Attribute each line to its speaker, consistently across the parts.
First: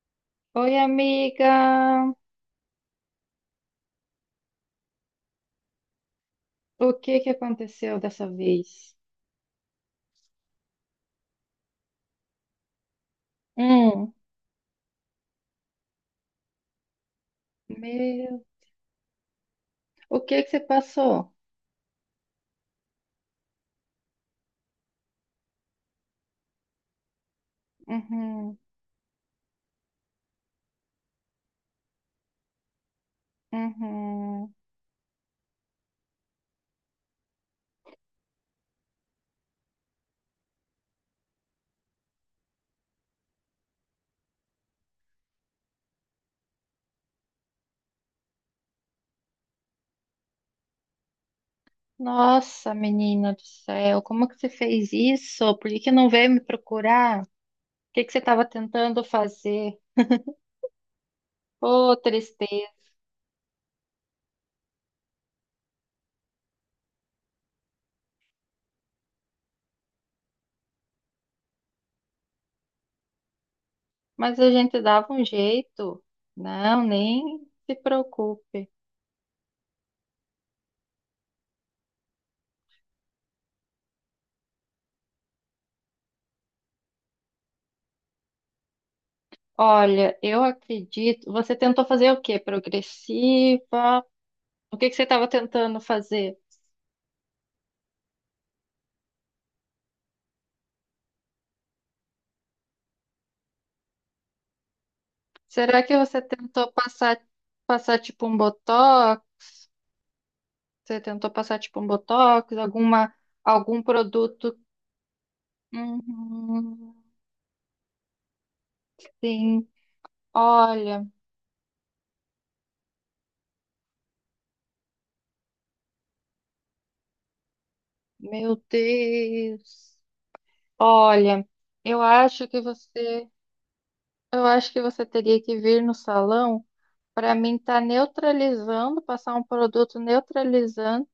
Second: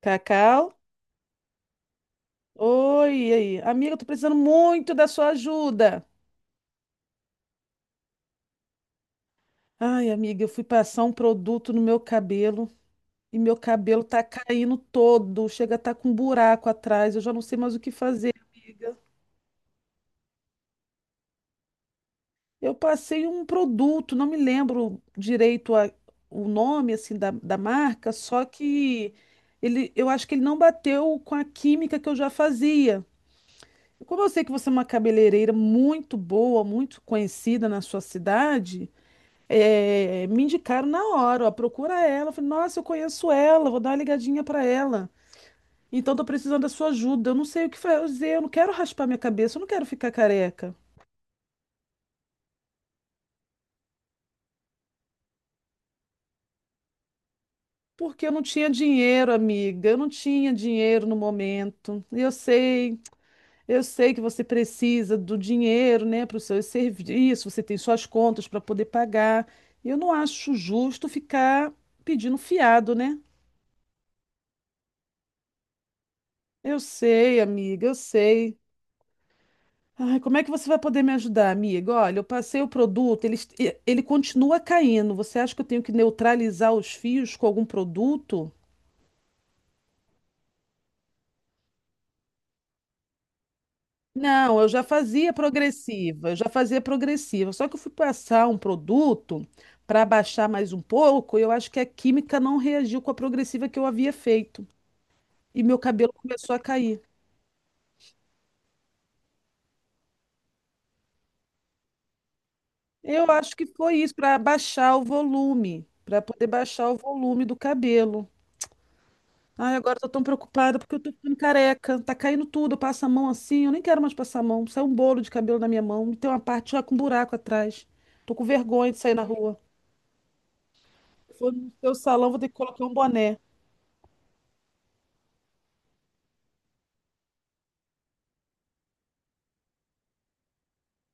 Speaker 1: Cacau?
Speaker 2: Oi, amiga.
Speaker 1: Oi, e aí? Amiga, eu tô precisando muito da sua ajuda.
Speaker 2: O que que aconteceu dessa vez?
Speaker 1: Ai, amiga, eu fui passar um produto no meu cabelo e meu cabelo
Speaker 2: Hum,
Speaker 1: tá caindo todo, chega a tá com um buraco atrás, eu já não sei mais o que fazer,
Speaker 2: Meu,
Speaker 1: amiga.
Speaker 2: o que que você passou?
Speaker 1: Eu passei um produto, não me lembro direito o nome assim da marca, só
Speaker 2: Uhum,
Speaker 1: que ele, eu acho que ele não bateu com a química que eu já fazia. Como eu sei que
Speaker 2: uhum.
Speaker 1: você é uma cabeleireira muito boa, muito conhecida na sua cidade, é, me indicaram na hora, ó, procura ela. Eu falei, nossa, eu conheço ela, vou dar uma ligadinha pra ela. Então tô precisando da sua ajuda. Eu não sei o que fazer, eu não quero raspar minha cabeça, eu não quero ficar careca.
Speaker 2: Nossa, menina do céu, como que você fez isso? Por que que não veio me procurar? O que que você
Speaker 1: Porque eu não
Speaker 2: estava
Speaker 1: tinha
Speaker 2: tentando
Speaker 1: dinheiro,
Speaker 2: fazer?
Speaker 1: amiga. Eu não tinha dinheiro no
Speaker 2: Ô,
Speaker 1: momento.
Speaker 2: tristeza.
Speaker 1: Eu sei que você precisa do dinheiro, né, para os seus serviços, você tem suas contas para poder pagar. Eu não acho justo ficar pedindo fiado, né?
Speaker 2: Mas a gente dava um jeito.
Speaker 1: Eu
Speaker 2: Não,
Speaker 1: sei,
Speaker 2: nem se
Speaker 1: amiga, eu sei.
Speaker 2: preocupe.
Speaker 1: Ai, como é que você vai poder me ajudar, amiga? Olha, eu passei o produto, ele, ele continua caindo. Você acha que eu tenho que neutralizar os fios com algum produto?
Speaker 2: Olha, eu acredito. Você tentou fazer o quê? Progressiva?
Speaker 1: Não, eu
Speaker 2: O
Speaker 1: já
Speaker 2: que que você estava
Speaker 1: fazia
Speaker 2: tentando
Speaker 1: progressiva, eu
Speaker 2: fazer?
Speaker 1: já fazia progressiva. Só que eu fui passar um produto para baixar mais um pouco, e eu acho que a química não reagiu com a progressiva que eu havia feito. E meu
Speaker 2: Será que
Speaker 1: cabelo
Speaker 2: você
Speaker 1: começou a
Speaker 2: tentou
Speaker 1: cair.
Speaker 2: passar, passar tipo um botox? Você tentou passar tipo um botox? Alguma,
Speaker 1: Eu acho que
Speaker 2: algum
Speaker 1: foi isso, para
Speaker 2: produto?
Speaker 1: baixar o volume, para poder baixar
Speaker 2: Uhum,
Speaker 1: o volume do cabelo.
Speaker 2: sim.
Speaker 1: Ai, agora eu tô tão preocupada porque eu
Speaker 2: Olha,
Speaker 1: tô ficando careca. Tá caindo tudo, eu passo a mão assim. Eu nem quero mais passar a mão. Sai um bolo de cabelo na minha mão. Tem uma parte já com um buraco atrás. Tô com
Speaker 2: meu
Speaker 1: vergonha de sair na rua.
Speaker 2: Deus. Olha,
Speaker 1: Vou no seu
Speaker 2: eu
Speaker 1: salão, vou
Speaker 2: acho
Speaker 1: ter que
Speaker 2: que
Speaker 1: colocar um
Speaker 2: você,
Speaker 1: boné.
Speaker 2: eu acho que você teria que vir no salão para mim estar neutralizando, passar um produto neutralizante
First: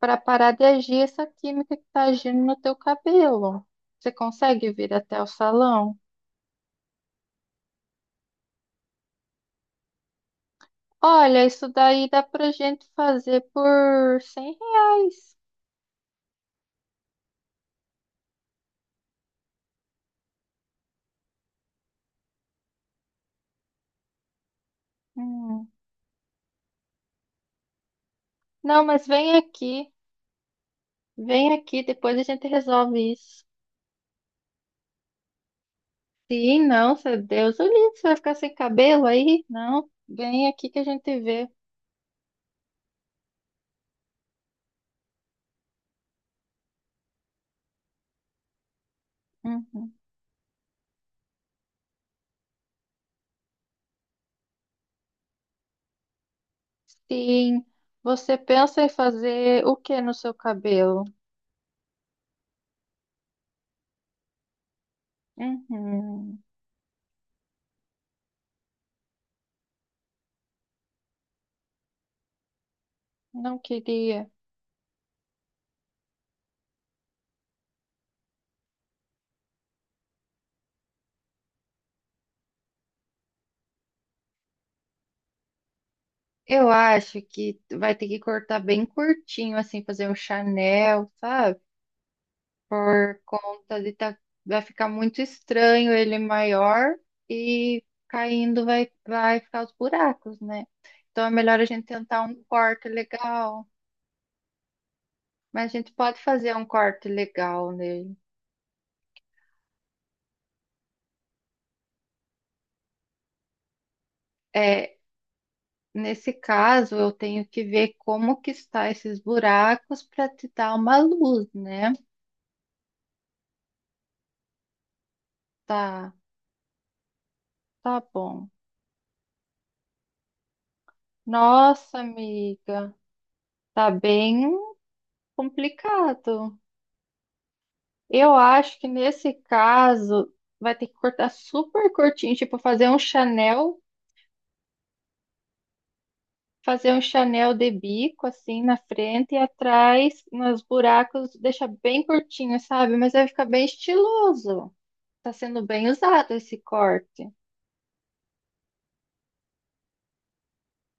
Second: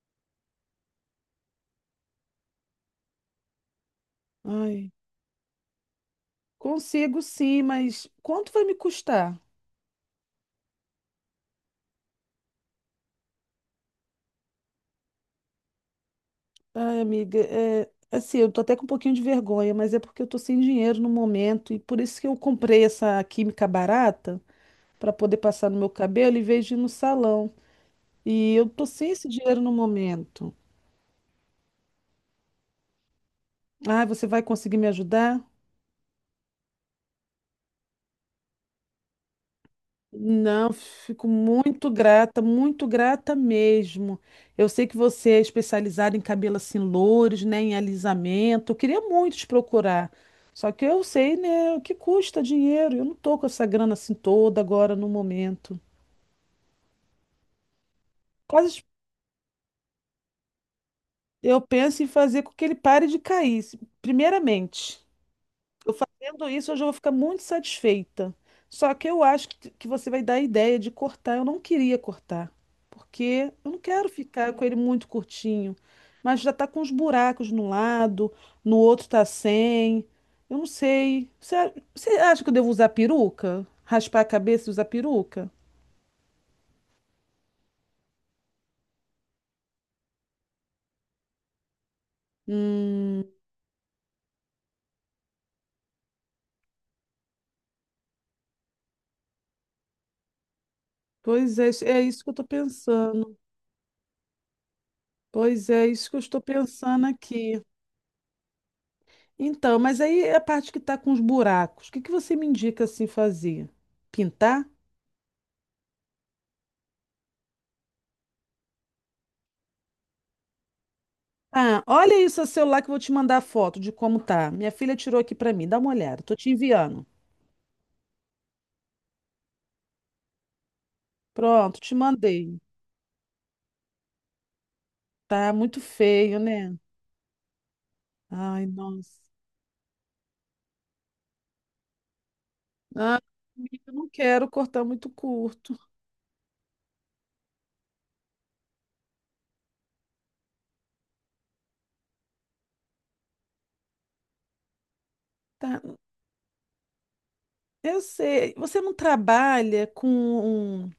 Speaker 2: para parar de agir essa química que está agindo no teu cabelo. Você consegue
Speaker 1: Ai,
Speaker 2: vir até o salão?
Speaker 1: consigo sim, mas quanto vai me custar?
Speaker 2: Olha, isso daí dá pra gente fazer por R$ 100.
Speaker 1: Ai, amiga, assim, eu tô até com um pouquinho de vergonha, mas é porque eu tô sem dinheiro no momento e por isso que eu comprei essa química barata pra poder
Speaker 2: Hum,
Speaker 1: passar no meu cabelo em vez de ir no salão. E eu
Speaker 2: Não,
Speaker 1: tô
Speaker 2: mas
Speaker 1: sem esse
Speaker 2: vem
Speaker 1: dinheiro no
Speaker 2: aqui.
Speaker 1: momento.
Speaker 2: Vem aqui, depois a gente resolve isso.
Speaker 1: Ah, você vai conseguir me ajudar?
Speaker 2: Sim, não, seu Deus, o livro, você vai ficar sem cabelo aí? Não, vem aqui
Speaker 1: Não,
Speaker 2: que a gente
Speaker 1: fico
Speaker 2: vê.
Speaker 1: muito grata mesmo. Eu sei que você é especializada em cabelo assim, louros, né, em alisamento. Eu queria muito te
Speaker 2: Uhum,
Speaker 1: procurar. Só que eu sei, né, o que custa dinheiro. Eu não tô com essa grana assim toda agora no momento.
Speaker 2: sim, você pensa
Speaker 1: Quase
Speaker 2: em fazer o que no seu cabelo?
Speaker 1: eu penso em fazer com que ele pare de cair, primeiramente. Eu
Speaker 2: Uhum.
Speaker 1: fazendo isso, eu já vou ficar muito satisfeita. Só que eu acho que você vai dar a ideia de cortar. Eu não queria cortar, porque
Speaker 2: Não
Speaker 1: eu não quero
Speaker 2: queria.
Speaker 1: ficar com ele muito curtinho. Mas já tá com uns buracos no lado, no outro tá sem. Eu não sei. Você, você acha que eu devo usar peruca? Raspar a cabeça e usar peruca?
Speaker 2: Eu acho que vai ter que cortar bem curtinho, assim, fazer um Chanel, sabe?
Speaker 1: Hum,
Speaker 2: Por conta de tá, vai ficar muito estranho ele maior e caindo vai ficar os buracos, né? Então é
Speaker 1: pois
Speaker 2: melhor a
Speaker 1: é,
Speaker 2: gente
Speaker 1: é
Speaker 2: tentar
Speaker 1: isso que eu
Speaker 2: um
Speaker 1: tô
Speaker 2: corte
Speaker 1: pensando.
Speaker 2: legal, mas a
Speaker 1: Pois é, é
Speaker 2: gente
Speaker 1: isso que eu
Speaker 2: pode
Speaker 1: estou
Speaker 2: fazer um
Speaker 1: pensando
Speaker 2: corte
Speaker 1: aqui.
Speaker 2: legal nele.
Speaker 1: Então, mas aí é a parte que está com os buracos, o que que você me indica assim fazer? Pintar?
Speaker 2: É, nesse caso, eu tenho que ver como que está esses buracos para te dar uma luz,
Speaker 1: Ah,
Speaker 2: né?
Speaker 1: olha aí o seu celular que eu vou te mandar a foto de como tá. Minha filha tirou aqui para mim, dá uma
Speaker 2: Tá,
Speaker 1: olhada, tô te enviando.
Speaker 2: tá bom.
Speaker 1: Pronto, te
Speaker 2: Nossa,
Speaker 1: mandei.
Speaker 2: amiga, tá bem
Speaker 1: Tá muito feio,
Speaker 2: complicado.
Speaker 1: né?
Speaker 2: Eu
Speaker 1: Ai,
Speaker 2: acho que
Speaker 1: nossa.
Speaker 2: nesse caso vai ter que cortar super curtinho, tipo
Speaker 1: Ah, amiga, eu não quero cortar muito curto.
Speaker 2: Fazer um Chanel de bico assim na frente e atrás, nos buracos, deixa bem curtinho, sabe? Mas vai ficar bem estiloso. Tá sendo
Speaker 1: Tá,
Speaker 2: bem usado esse corte.
Speaker 1: eu sei. Você não trabalha com um-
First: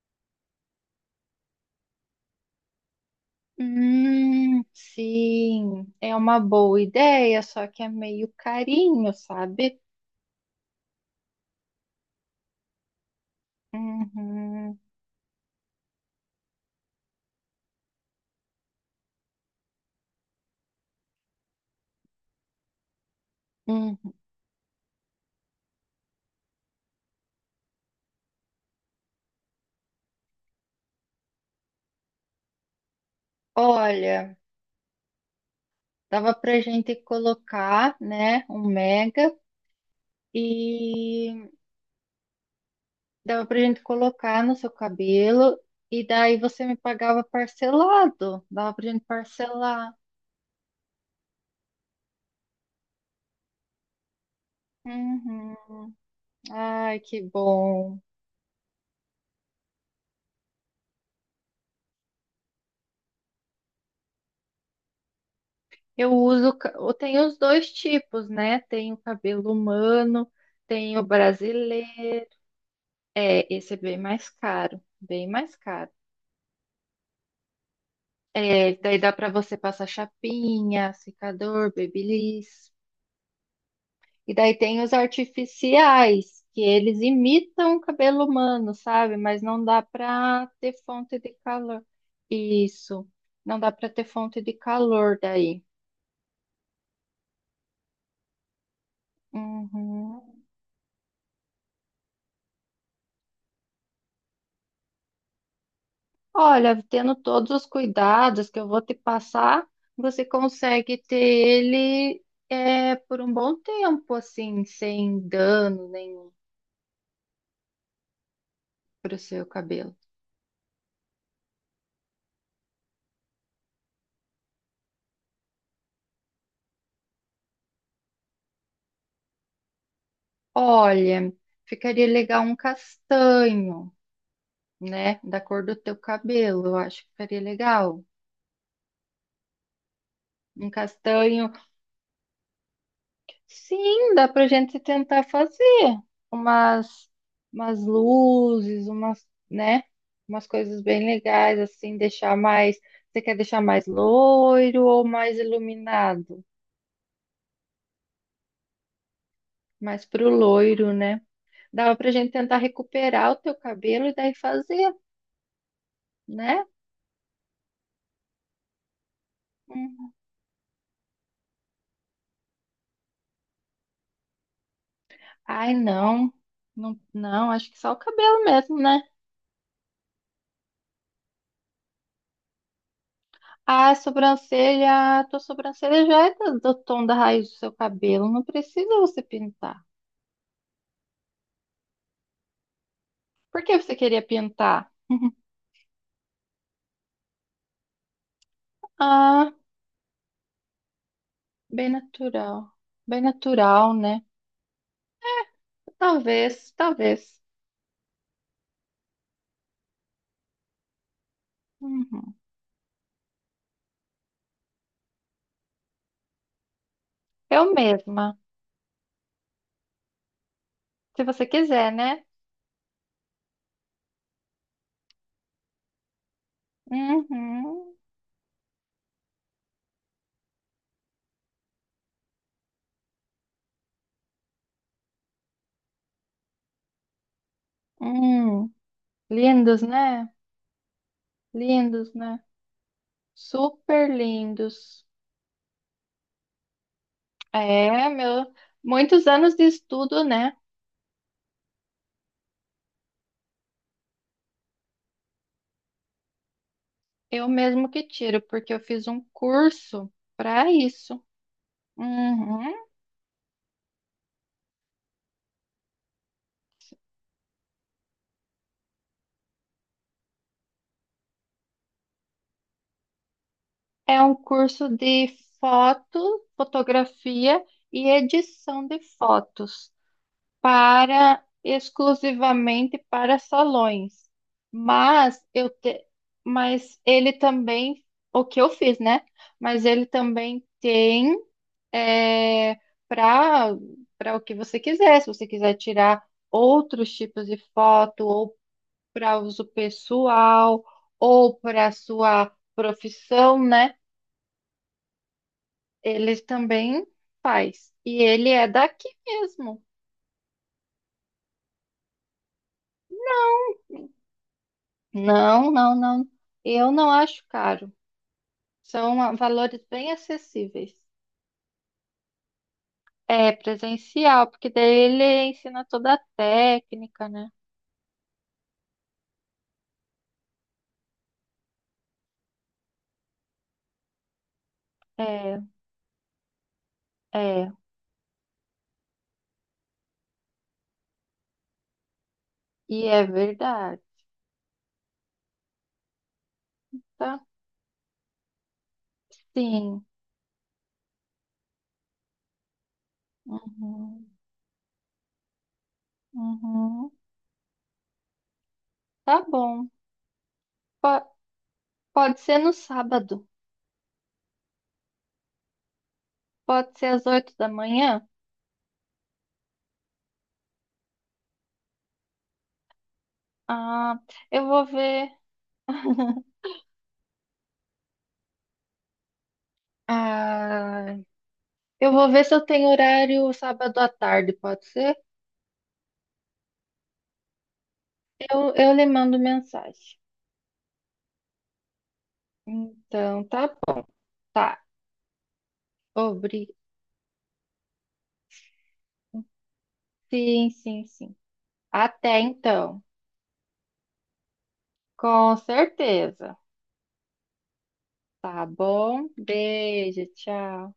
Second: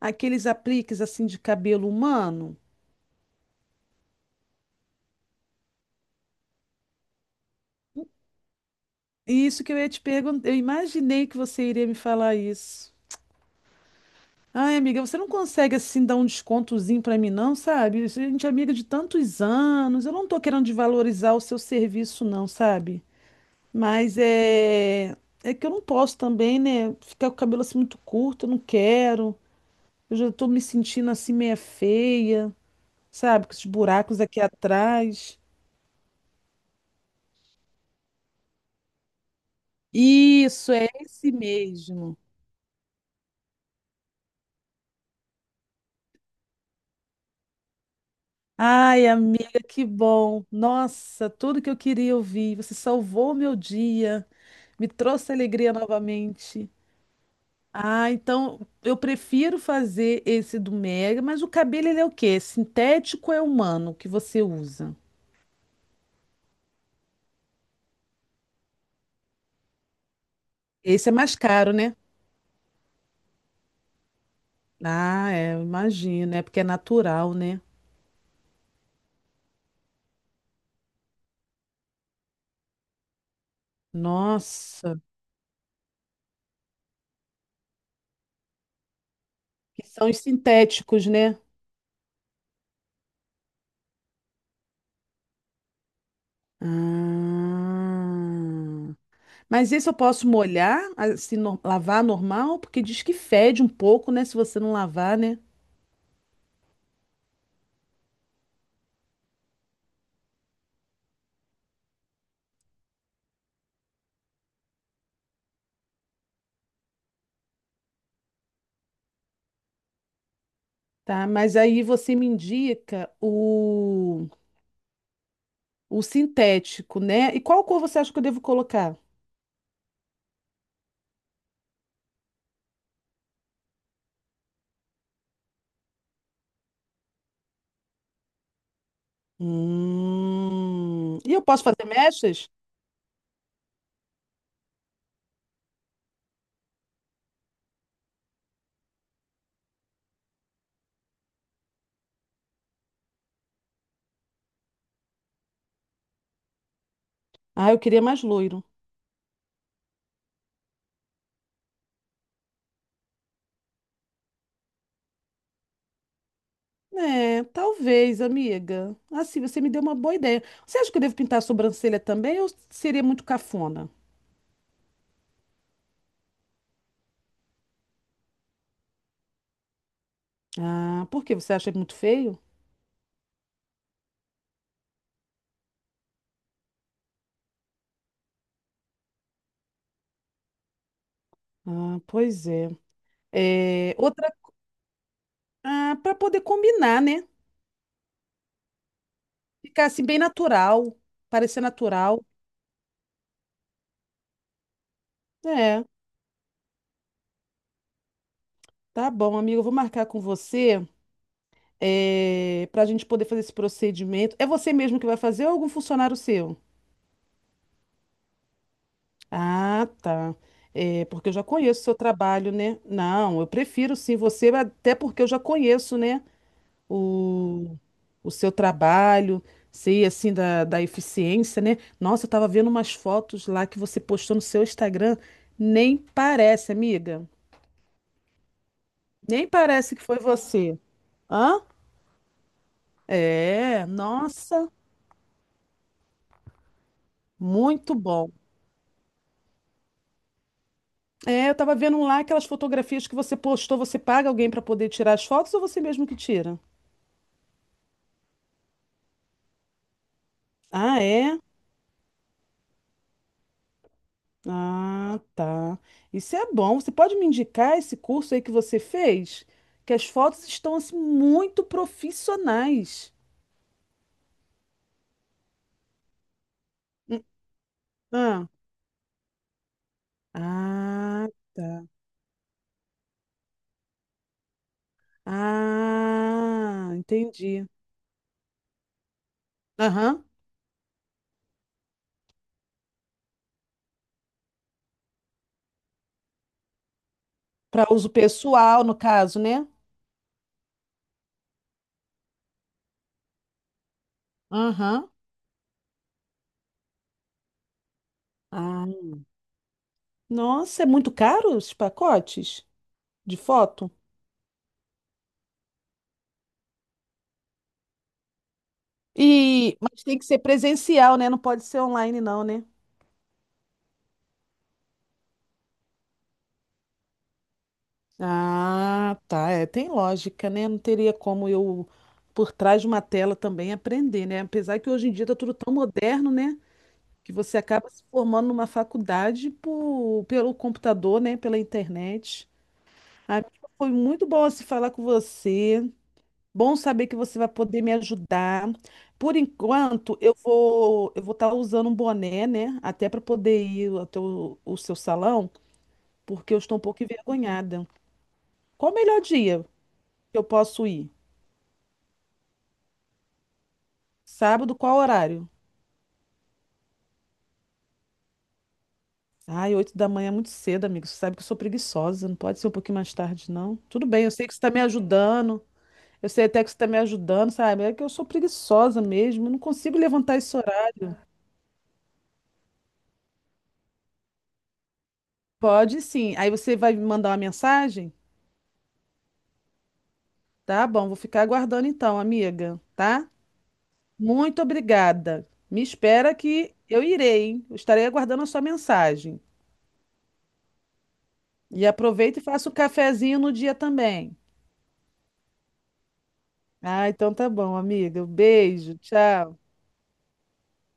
Speaker 1: aqueles apliques assim de cabelo humano?
Speaker 2: Sim, é uma boa ideia, só que é meio carinho,
Speaker 1: Isso que eu
Speaker 2: sabe?
Speaker 1: ia te perguntar. Eu imaginei que você iria me falar isso. Ai,
Speaker 2: Uhum,
Speaker 1: amiga, você não consegue assim dar um descontozinho pra mim, não, sabe? A gente é amiga de tantos anos. Eu não tô querendo desvalorizar o seu serviço, não, sabe?
Speaker 2: uhum.
Speaker 1: Mas é que eu não posso também, né? Ficar com o cabelo assim muito curto, eu não quero. Eu já tô me sentindo assim meia feia, sabe? Com esses buracos
Speaker 2: Olha,
Speaker 1: aqui atrás.
Speaker 2: dava pra gente colocar, né, um mega
Speaker 1: Isso, é esse
Speaker 2: e
Speaker 1: mesmo.
Speaker 2: dava pra gente colocar no seu cabelo e daí você me pagava parcelado. Dava pra gente
Speaker 1: Ai, amiga, que
Speaker 2: parcelar.
Speaker 1: bom. Nossa, tudo que eu queria ouvir. Você salvou o meu dia. Me trouxe
Speaker 2: Uhum.
Speaker 1: alegria novamente.
Speaker 2: Ai, que bom.
Speaker 1: Ah, então eu prefiro fazer esse do Mega, mas o cabelo ele é o quê? Sintético ou é humano que você usa?
Speaker 2: Eu uso, eu tenho os dois tipos, né? Tem o cabelo humano, tem o
Speaker 1: Esse é mais caro, né?
Speaker 2: brasileiro. É, esse é bem mais caro, bem
Speaker 1: Ah,
Speaker 2: mais
Speaker 1: é, eu
Speaker 2: caro.
Speaker 1: imagino, é porque é natural, né?
Speaker 2: É, daí dá pra você passar chapinha, secador, babyliss. E daí tem os
Speaker 1: Nossa,
Speaker 2: artificiais, que eles imitam o cabelo humano, sabe? Mas não dá
Speaker 1: que são os
Speaker 2: para ter
Speaker 1: sintéticos,
Speaker 2: fonte de
Speaker 1: né?
Speaker 2: calor. Isso. Não dá para ter fonte de calor daí.
Speaker 1: Ah, mas esse eu
Speaker 2: Uhum.
Speaker 1: posso molhar, assim, lavar normal, porque diz que fede um pouco, né? Se você não lavar, né?
Speaker 2: Olha, tendo todos os cuidados que eu vou te passar, você consegue ter ele por um bom tempo, assim, sem dano nenhum para o seu cabelo.
Speaker 1: Tá, mas aí você me indica o sintético, né? E qual cor você acha que eu devo colocar?
Speaker 2: Olha, ficaria legal um castanho, né? Da cor do teu cabelo, eu acho que seria legal. Um
Speaker 1: E eu
Speaker 2: castanho.
Speaker 1: posso fazer mechas?
Speaker 2: Sim, dá pra gente tentar fazer umas, umas luzes, umas, né? Umas coisas bem legais, assim, deixar mais. Você quer deixar mais loiro ou mais iluminado?
Speaker 1: Ah, eu queria mais loiro.
Speaker 2: Mais pro loiro, né? Dava pra gente tentar recuperar o teu cabelo e daí fazer, né?
Speaker 1: É, talvez, amiga. Assim, você me deu uma
Speaker 2: Hum.
Speaker 1: boa ideia. Você acha que eu devo pintar a sobrancelha também ou seria muito cafona?
Speaker 2: Ai, não. Não, acho que só o cabelo mesmo, né?
Speaker 1: Ah, por quê? Você acha muito feio?
Speaker 2: A sobrancelha, a tua sobrancelha já é do tom da raiz do seu cabelo, não precisa você pintar.
Speaker 1: Ah, pois é.
Speaker 2: Por que
Speaker 1: É,
Speaker 2: você queria
Speaker 1: outra,
Speaker 2: pintar?
Speaker 1: ah, para poder combinar, né?
Speaker 2: Ah,
Speaker 1: Ficar assim bem natural, parecer
Speaker 2: bem
Speaker 1: natural.
Speaker 2: natural. Bem natural, né?
Speaker 1: É,
Speaker 2: Talvez, talvez.
Speaker 1: tá bom, amiga. Eu vou marcar com você
Speaker 2: Uhum.
Speaker 1: para a gente poder fazer esse procedimento. É você mesmo que vai fazer ou é algum funcionário seu?
Speaker 2: Eu mesma,
Speaker 1: Ah, tá. É,
Speaker 2: se
Speaker 1: porque eu já
Speaker 2: você
Speaker 1: conheço o
Speaker 2: quiser,
Speaker 1: seu
Speaker 2: né?
Speaker 1: trabalho, né? Não, eu prefiro sim você, até porque eu já conheço, né? O,
Speaker 2: Uhum.
Speaker 1: o seu trabalho, sei assim da eficiência, né? Nossa, eu tava vendo umas fotos lá que você postou no seu Instagram. Nem parece, amiga.
Speaker 2: Hum.
Speaker 1: Nem
Speaker 2: Lindos,
Speaker 1: parece que foi
Speaker 2: né?
Speaker 1: você. Hã?
Speaker 2: Lindos, né?
Speaker 1: É,
Speaker 2: Super
Speaker 1: nossa,
Speaker 2: lindos.
Speaker 1: muito
Speaker 2: É,
Speaker 1: bom.
Speaker 2: meu, muitos anos de estudo, né?
Speaker 1: É, eu tava vendo lá aquelas fotografias que você postou, você paga alguém para poder tirar as fotos ou você mesmo que tira?
Speaker 2: Eu mesmo que tiro, porque eu fiz um curso para
Speaker 1: Ah,
Speaker 2: isso.
Speaker 1: é?
Speaker 2: Uhum.
Speaker 1: Ah, tá. Isso é bom. Você pode me indicar esse curso aí que você fez? Que as fotos estão assim muito profissionais.
Speaker 2: É um curso de
Speaker 1: Hum.
Speaker 2: fotografia e
Speaker 1: Ah,
Speaker 2: edição de fotos
Speaker 1: ah,
Speaker 2: para
Speaker 1: tá.
Speaker 2: exclusivamente para salões. Mas eu te,
Speaker 1: Ah,
Speaker 2: mas ele
Speaker 1: entendi.
Speaker 2: também, o que eu fiz, né? Mas ele
Speaker 1: Aham.
Speaker 2: também tem é, para para o que você quiser. Se você quiser tirar outros tipos de
Speaker 1: Para uso
Speaker 2: foto ou
Speaker 1: pessoal, no
Speaker 2: para
Speaker 1: caso,
Speaker 2: uso
Speaker 1: né?
Speaker 2: pessoal ou para sua profissão, né?
Speaker 1: Aham.
Speaker 2: Ele também faz. E ele é
Speaker 1: Ah,
Speaker 2: daqui mesmo.
Speaker 1: nossa, é muito caro esses pacotes de foto?
Speaker 2: Não. Eu não acho caro. São
Speaker 1: E,
Speaker 2: valores
Speaker 1: mas
Speaker 2: bem
Speaker 1: tem que ser
Speaker 2: acessíveis.
Speaker 1: presencial, né? Não pode ser online, não, né?
Speaker 2: É presencial, porque daí ele ensina toda a técnica, né?
Speaker 1: Ah, tá. É, tem lógica, né? Não teria como eu, por trás de uma tela também, aprender, né? Apesar que hoje em dia tá tudo
Speaker 2: É,
Speaker 1: tão moderno, né? Que você
Speaker 2: é.
Speaker 1: acaba se formando numa faculdade pelo computador, né? Pela internet.
Speaker 2: E é
Speaker 1: Amiga, foi
Speaker 2: verdade,
Speaker 1: muito bom se falar com você. Bom saber que você
Speaker 2: tá?
Speaker 1: vai poder me ajudar. Por
Speaker 2: Sim.
Speaker 1: enquanto, eu vou estar usando um boné, né? Até para poder ir até
Speaker 2: Uhum,
Speaker 1: o seu salão, porque eu estou um pouco
Speaker 2: uhum.
Speaker 1: envergonhada. Qual o melhor
Speaker 2: Tá
Speaker 1: dia
Speaker 2: bom.
Speaker 1: que eu posso ir?
Speaker 2: Po- Pode ser no sábado.
Speaker 1: Sábado, qual horário?
Speaker 2: Pode ser às 8 da manhã.
Speaker 1: Ai, 8 da manhã é muito cedo, amigo. Você sabe que eu sou preguiçosa, não pode ser um pouquinho mais tarde, não. Tudo
Speaker 2: Ah,
Speaker 1: bem, eu sei que você
Speaker 2: eu
Speaker 1: está me
Speaker 2: vou ver.
Speaker 1: ajudando. Eu sei até que você está me ajudando, sabe? É que eu sou preguiçosa mesmo, eu não consigo levantar esse horário.
Speaker 2: Ah, eu vou ver se eu tenho horário sábado à tarde, pode ser?
Speaker 1: Pode sim. Aí você vai me mandar uma mensagem?
Speaker 2: Eu lhe mando mensagem.
Speaker 1: Tá bom, vou ficar aguardando então, amiga, tá?
Speaker 2: Então, tá bom.
Speaker 1: Muito
Speaker 2: Tá.
Speaker 1: obrigada. Me espera
Speaker 2: Obri...
Speaker 1: que eu irei, hein? Eu estarei aguardando a sua mensagem.
Speaker 2: Sim, sim, sim.
Speaker 1: E aproveita
Speaker 2: Até
Speaker 1: e faça o
Speaker 2: então.
Speaker 1: cafezinho no dia também.
Speaker 2: Com certeza.
Speaker 1: Ah, então tá bom, amiga. Um
Speaker 2: Tá
Speaker 1: beijo,
Speaker 2: bom?
Speaker 1: tchau.
Speaker 2: Beijo, tchau.